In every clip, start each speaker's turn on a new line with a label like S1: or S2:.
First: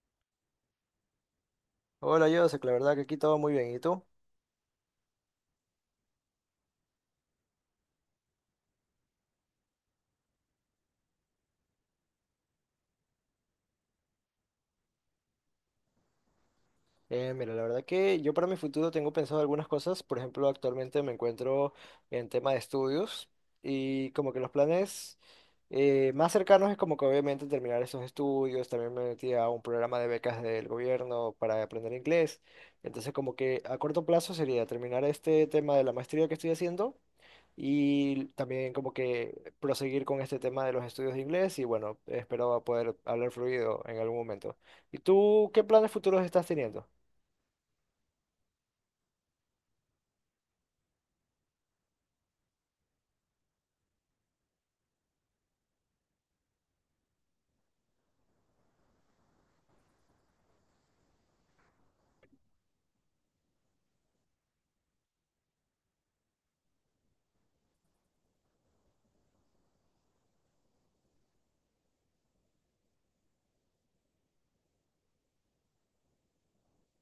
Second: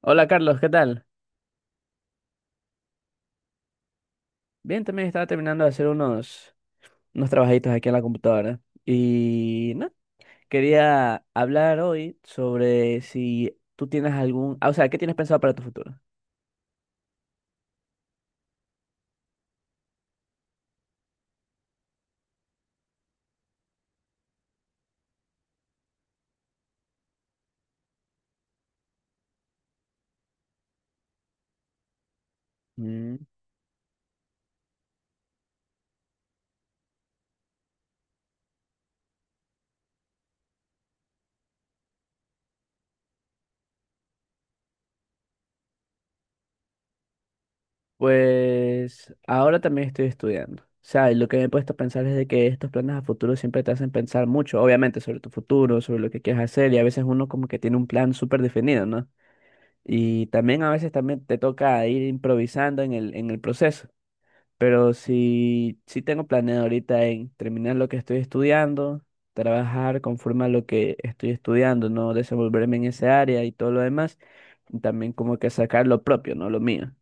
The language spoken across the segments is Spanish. S1: Hola Carlos, ¿qué tal?
S2: Hola, Joseph, la verdad que aquí todo muy bien. ¿Y tú?
S1: Bien, también estaba terminando de hacer unos trabajitos aquí en la computadora. Y no, quería hablar hoy sobre si tú tienes o sea, ¿qué tienes pensado para tu futuro?
S2: Mira, la verdad que yo para mi futuro tengo pensado algunas cosas. Por ejemplo, actualmente me encuentro en tema de estudios y como que los planes más cercanos es como que obviamente terminar esos estudios. También me metí a un programa de becas del gobierno para aprender inglés. Entonces
S1: Mm.
S2: como que a corto plazo sería terminar este tema de la maestría que estoy haciendo y también como que proseguir con este tema de los estudios de inglés y bueno, espero poder hablar fluido en algún momento. ¿Y tú qué planes futuros estás teniendo?
S1: Pues ahora también estoy estudiando. O sea, y lo que me he puesto a pensar es de que estos planes a futuro siempre te hacen pensar mucho, obviamente, sobre tu futuro, sobre lo que quieres hacer, y a veces uno como que tiene un plan súper definido, ¿no? Y también a veces también te toca ir improvisando en el proceso. Pero sí, sí tengo planeado ahorita en terminar lo que estoy estudiando, trabajar conforme a lo que estoy estudiando, no desenvolverme en esa área y todo lo demás. Y también como que sacar lo propio, no lo mío.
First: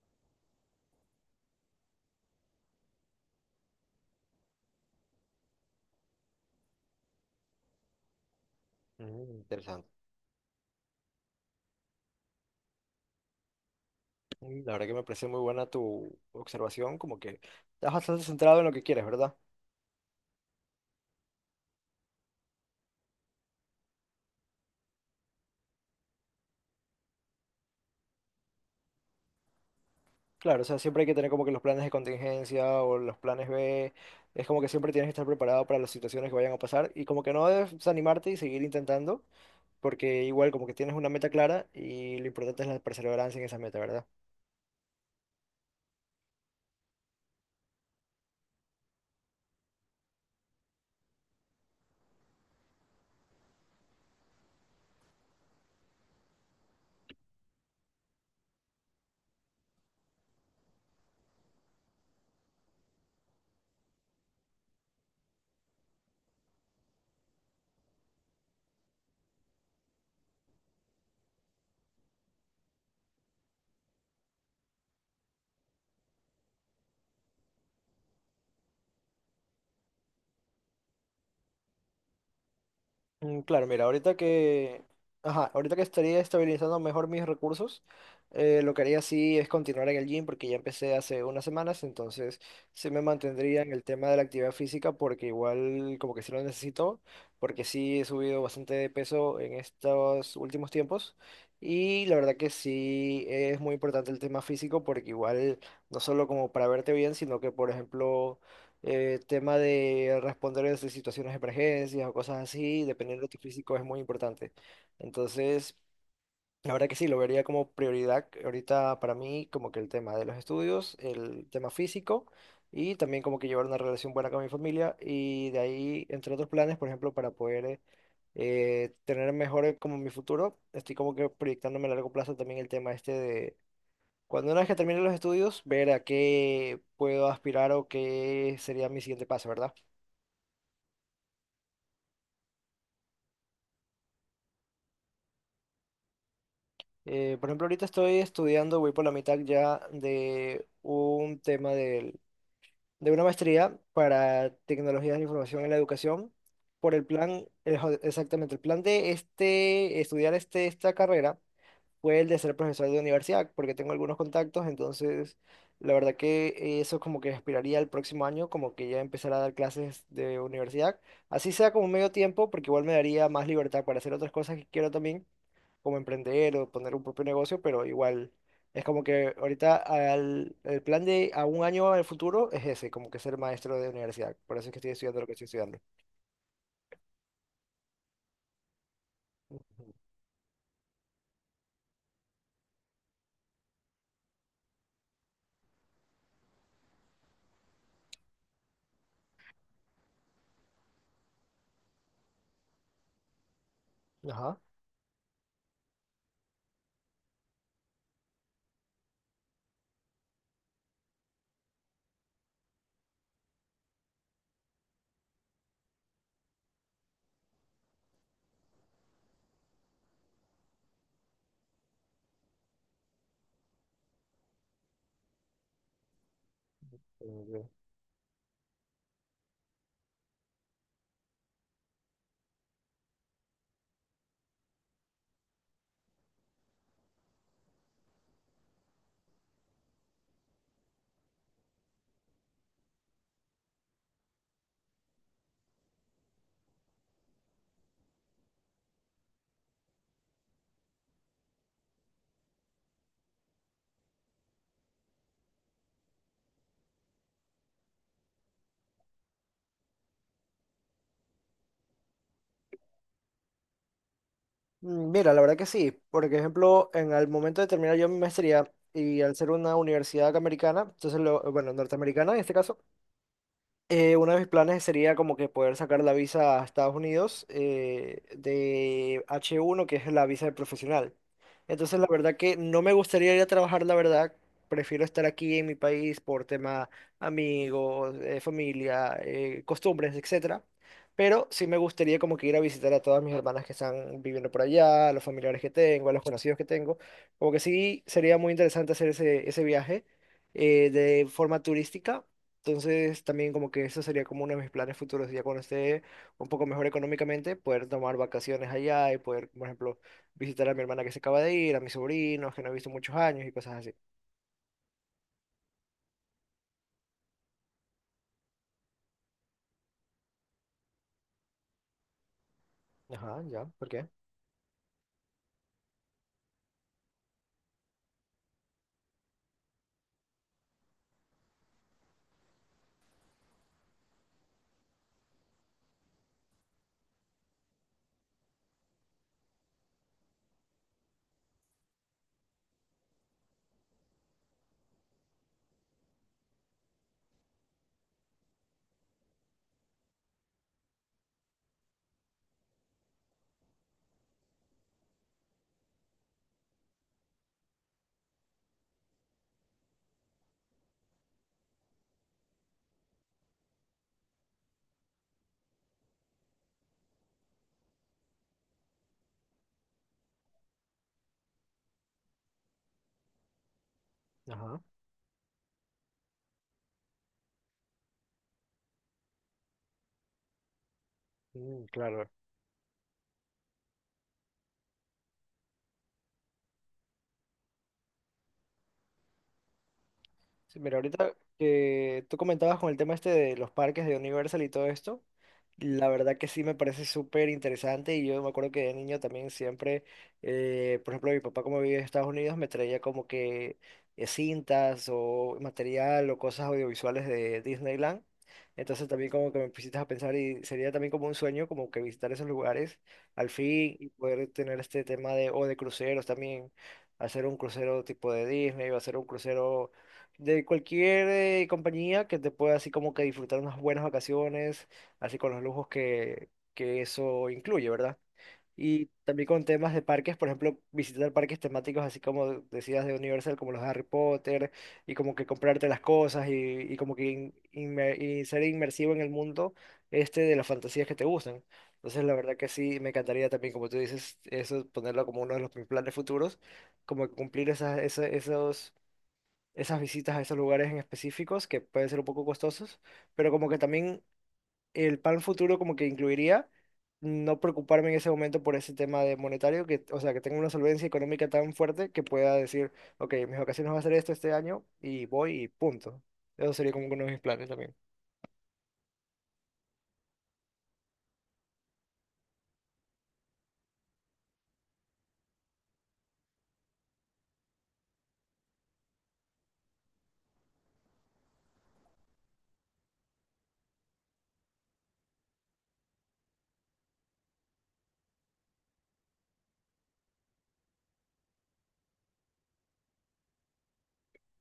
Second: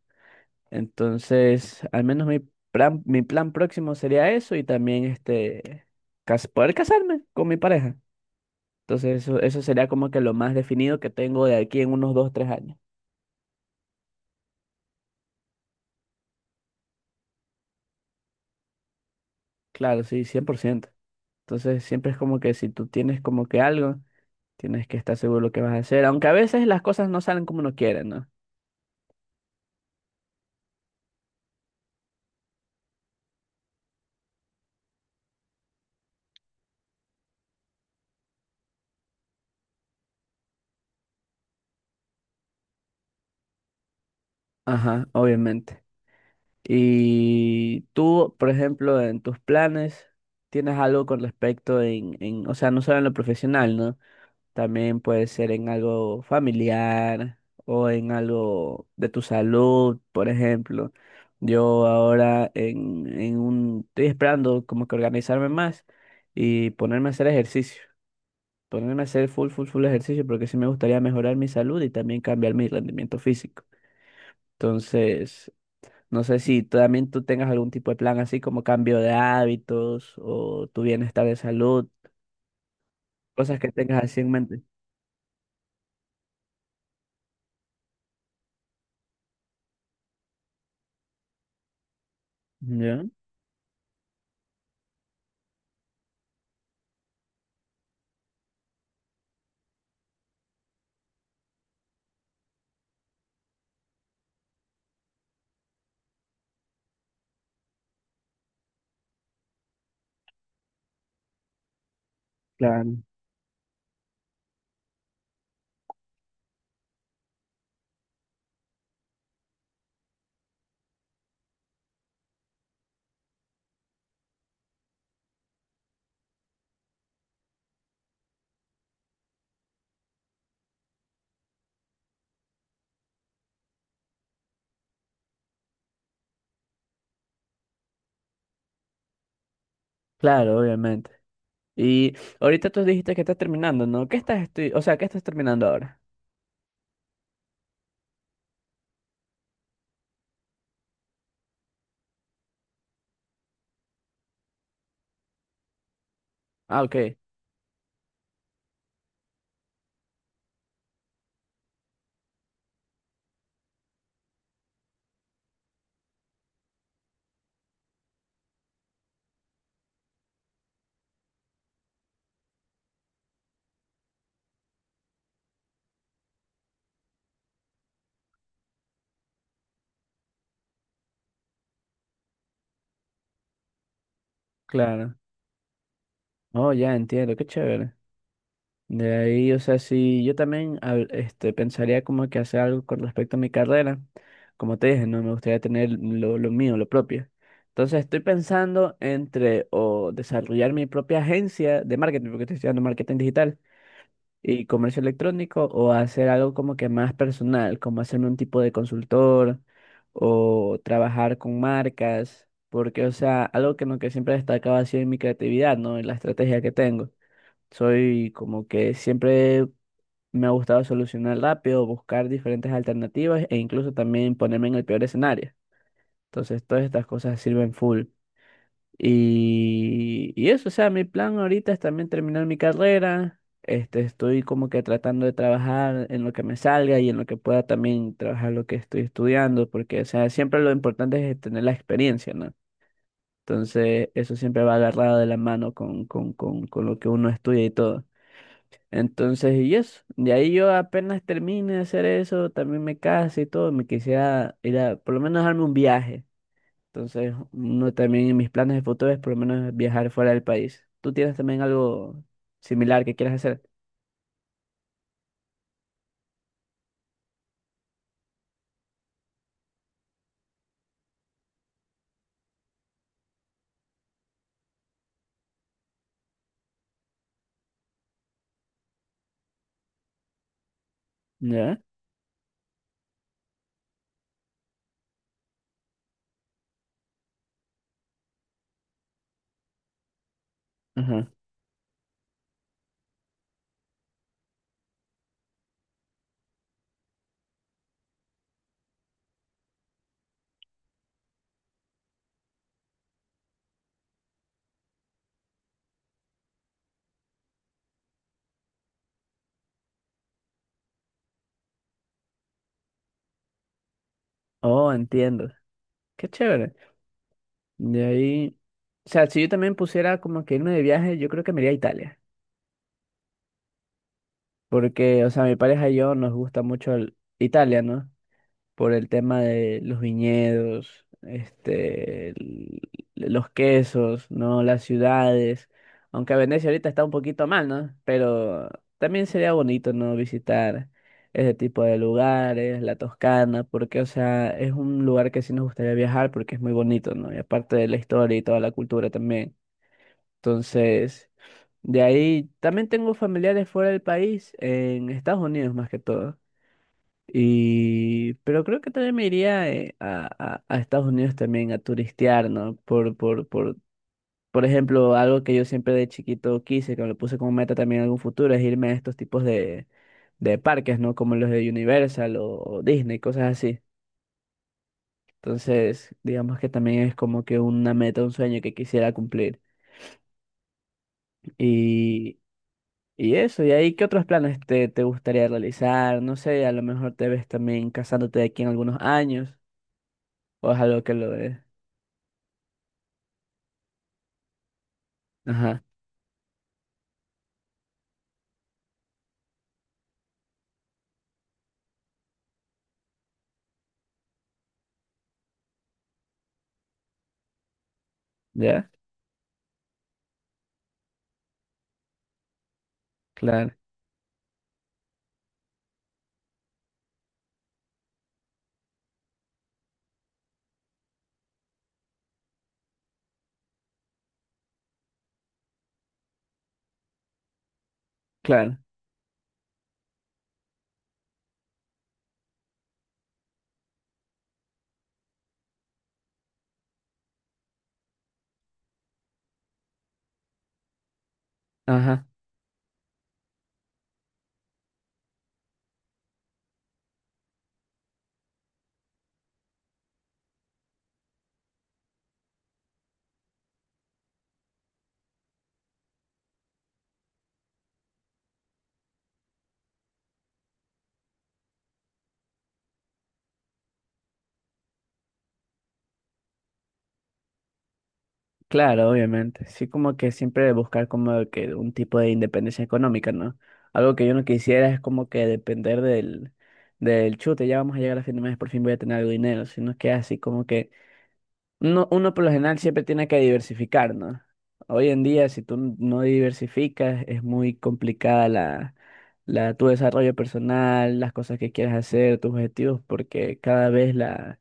S1: Entonces, al menos mi plan próximo sería eso y también este, poder casarme con mi pareja. Entonces,
S2: Mm,
S1: eso sería
S2: interesante.
S1: como que lo más definido que tengo de aquí en unos 2, 3 años.
S2: Mm, la verdad que me parece muy buena tu observación, como que estás bastante centrado en lo que quieres, ¿verdad?
S1: Claro, sí, 100%. Entonces, siempre es como que si tú tienes como que algo. Tienes que estar seguro de lo que vas a hacer, aunque a veces las cosas no salen como uno quiere, ¿no?
S2: Claro, o sea, siempre hay que tener como que los planes de contingencia o los planes B, es como que siempre tienes que estar preparado para las situaciones que vayan a pasar y como que no debes desanimarte y seguir intentando, porque igual como que tienes una meta clara y lo importante es la perseverancia en esa meta, ¿verdad?
S1: Ajá, obviamente. Y tú, por ejemplo, en tus planes, tienes algo con respecto o sea, no solo en lo profesional, ¿no? También puede ser en algo familiar o en algo de tu salud, por ejemplo. Yo ahora estoy esperando como que organizarme más y ponerme a hacer ejercicio. Ponerme a hacer full, full, full ejercicio porque sí me gustaría mejorar mi salud y también cambiar mi rendimiento físico. Entonces, no sé si tú también tú tengas algún tipo de plan así como cambio de hábitos o tu bienestar de salud,
S2: Mm,
S1: cosas
S2: claro,
S1: que
S2: mira,
S1: tengas
S2: ahorita
S1: así en mente.
S2: que, ajá, ahorita que estaría estabilizando mejor mis recursos, lo que haría sí es continuar en el gym porque ya empecé hace unas semanas, entonces sí me
S1: ¿Ya?
S2: mantendría en el tema de la actividad física porque igual como que sí lo necesito, porque sí he subido bastante de peso en estos últimos tiempos y la verdad que sí es muy importante el tema físico porque igual no solo como para verte bien, sino que por ejemplo tema de responder a esas situaciones de emergencias o cosas así,
S1: Claro.
S2: dependiendo de tu físico, es muy importante. Entonces, la verdad que sí, lo vería como prioridad ahorita para mí, como que el tema de los estudios, el tema físico y también como que llevar una relación buena con mi familia y de ahí, entre otros planes, por ejemplo, para poder tener mejor como mi futuro, estoy como que proyectándome a largo plazo también el tema este de cuando una vez que termine los estudios, ver a qué puedo aspirar o qué sería mi siguiente paso, ¿verdad?
S1: Claro, obviamente. Y ahorita tú dijiste que estás terminando, ¿no? ¿Qué estás estudiando? O sea, ¿qué estás terminando ahora?
S2: Por ejemplo, ahorita estoy estudiando, voy por la mitad ya de de una maestría para tecnologías de la información en la educación,
S1: Ah,
S2: por el
S1: ok,
S2: plan, exactamente, el plan de estudiar esta carrera fue el de ser profesor de universidad, porque tengo algunos contactos, entonces la verdad que eso como que aspiraría al próximo año, como que ya empezar a dar clases de universidad, así sea como medio tiempo, porque igual me daría más libertad para hacer otras cosas que quiero también, como emprender o poner un propio negocio, pero igual es como que el plan de a un año al futuro es ese, como que ser maestro de universidad, por eso es que estoy
S1: claro.
S2: estudiando lo que estoy estudiando.
S1: Oh, ya entiendo, qué chévere. De ahí, o sea, sí, yo también este, pensaría como que hacer algo con respecto a mi carrera. Como te dije, no me gustaría tener lo mío, lo propio. Entonces estoy pensando entre o desarrollar mi propia agencia de marketing, porque estoy estudiando marketing digital
S2: Ajá.
S1: y comercio electrónico, o hacer algo como que más personal, como hacerme un tipo de consultor o trabajar con marcas, porque, o sea, algo que, en lo que siempre he destacado ha sido en mi creatividad, ¿no? En la estrategia que tengo. Soy como que siempre me ha gustado solucionar rápido, buscar diferentes alternativas e incluso también ponerme en el peor escenario. Entonces, todas estas cosas sirven full. Y eso, o sea, mi plan ahorita es también terminar mi carrera. Este, estoy como que tratando de trabajar en lo que me salga y en lo que pueda también trabajar lo que estoy estudiando, porque, o sea, siempre lo importante es tener la experiencia, ¿no? Entonces, eso siempre va agarrado de la mano con lo que uno estudia y todo. Entonces, y eso. De ahí yo apenas termine de hacer eso, también me casé y todo, me quisiera ir a, por lo menos darme un viaje. Entonces, uno también en mis planes de futuro es por lo menos viajar fuera del país. ¿Tú tienes también algo similar que quieras hacer?
S2: Mm, mira, la verdad que sí. Por ejemplo, en el momento de terminar yo mi maestría y al ser una universidad americana, entonces, bueno, norteamericana en este caso, uno de mis planes sería como que poder sacar la visa a Estados Unidos, de H1, que es la visa de profesional.
S1: ¿Ya?
S2: Entonces, la verdad que no me gustaría ir a trabajar, la verdad. Prefiero estar aquí en mi país por tema amigos, familia, costumbres, etcétera.
S1: Ajá.
S2: Pero sí me gustaría como que ir a visitar a todas mis hermanas que están viviendo por allá, a los familiares que tengo, a los conocidos que tengo. Como que sí sería muy interesante hacer ese viaje de forma turística. Entonces, también como que eso sería como uno de mis planes futuros, ya cuando esté un poco mejor económicamente, poder tomar vacaciones allá y poder, por ejemplo, visitar a mi hermana que se acaba de ir, a mis sobrinos que no he visto muchos años y cosas así.
S1: Oh, entiendo. Qué chévere. De ahí, o sea, si yo también pusiera como que irme de viaje, yo creo que me iría a Italia.
S2: Ajá, ya, ¿por qué?
S1: Porque, o sea, mi pareja y yo nos gusta mucho el- Italia, ¿no? Por el tema de los viñedos, este, el- los quesos, ¿no? Las ciudades. Aunque Venecia ahorita está un poquito mal, ¿no? Pero también sería bonito, ¿no? Visitar ese tipo de lugares, la Toscana, porque, o sea, es un lugar que sí nos gustaría viajar porque es muy bonito, ¿no? Y aparte de la historia y toda la cultura también. Entonces, de ahí también tengo familiares fuera del país, en Estados Unidos más que todo. Y, pero creo que también me iría a Estados Unidos también a turistear, ¿no? Por ejemplo, algo que yo siempre de chiquito quise, que me lo puse como meta también en algún futuro, es irme a estos tipos de, parques, ¿no? Como los de Universal o Disney, cosas así.
S2: Ajá.
S1: Entonces, digamos que también es como que una meta, un sueño que quisiera cumplir.
S2: Mm, claro.
S1: Y, y eso, y ahí, ¿qué otros planes te gustaría realizar? No sé, a lo mejor te ves también casándote de aquí en algunos años, o es
S2: Sí, mira,
S1: algo que lo...
S2: ahorita que tú comentabas con el tema este de los parques de Universal y todo esto,
S1: Ajá,
S2: la verdad que sí me parece súper interesante y yo me acuerdo que de niño también siempre, por ejemplo, mi papá como vive en Estados Unidos me traía como que cintas o material o cosas audiovisuales de Disneyland.
S1: ya,
S2: Entonces también como que me pusiste a pensar y sería también como un sueño como que visitar esos lugares al
S1: claro,
S2: fin y poder tener este tema de, o de cruceros también, hacer un crucero tipo de Disney o hacer un crucero de cualquier compañía que te pueda así como que disfrutar unas buenas vacaciones, así con los lujos que eso incluye, ¿verdad?
S1: claro,
S2: Y también con temas de parques, por ejemplo, visitar parques temáticos así como decías de Universal, como los de Harry Potter, y como que comprarte las cosas y como que y ser inmersivo en el mundo este de las fantasías que te gustan. Entonces,
S1: ajá,
S2: la verdad que sí, me encantaría también, como tú dices, eso ponerlo como uno de los mis planes futuros, como que cumplir esas visitas a esos lugares en específicos que pueden ser un poco costosos, pero como que también el plan futuro como que incluiría no preocuparme en ese momento por ese tema de monetario, que, o sea, que tenga una solvencia económica tan fuerte que pueda decir, ok, mis vacaciones van a ser esto este año y voy y punto. Eso sería como uno de mis planes también.
S1: claro, obviamente. Sí, como que siempre buscar como que un tipo de independencia económica, ¿no? Algo que yo no quisiera es como que depender del chute, ya vamos a llegar a fin de mes, por fin voy a tener algo de dinero, sino que así como que uno por lo general siempre tiene que diversificar, ¿no? Hoy en día, si tú no diversificas, es muy complicada tu desarrollo personal, las cosas que quieres hacer, tus objetivos, porque cada vez la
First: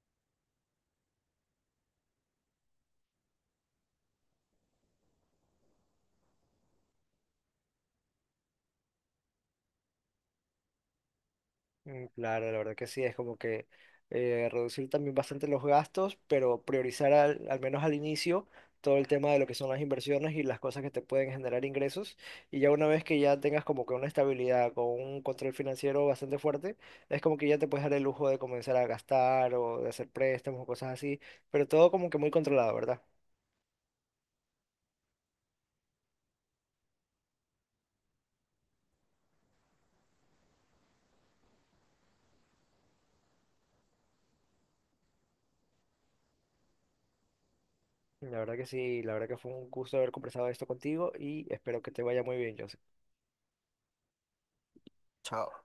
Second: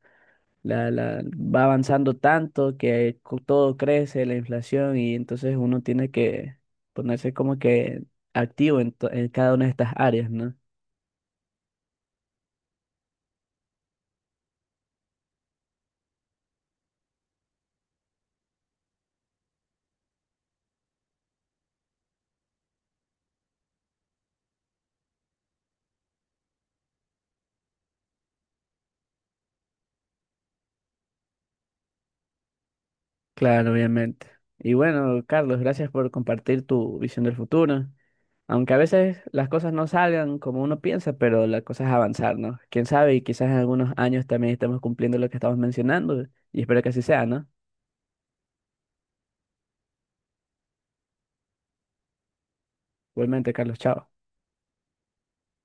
S1: La, la, va avanzando tanto que todo crece, la inflación, y entonces uno tiene que ponerse como que activo en cada una de estas áreas, ¿no?
S2: Mm, claro, la verdad que sí, es como que reducir también bastante los gastos, pero priorizar al menos al inicio todo el tema de lo que son las inversiones y las cosas que te pueden generar ingresos. Y ya una vez que ya tengas como que una estabilidad con un control financiero bastante fuerte, es como que ya te puedes dar el lujo de comenzar a gastar o de hacer préstamos o cosas así, pero todo como que muy controlado, ¿verdad?
S1: Claro, obviamente. Y bueno, Carlos, gracias por compartir tu visión del futuro. Aunque a veces las cosas no salgan como uno piensa, pero la cosa es avanzar, ¿no? Quién sabe, y quizás en algunos años también estemos cumpliendo lo que estamos mencionando, y espero que así sea, ¿no?
S2: La verdad que sí, la verdad que fue un gusto haber conversado esto contigo y espero que te vaya muy bien, Joseph.
S1: Igualmente, Carlos, chao.
S2: Chao.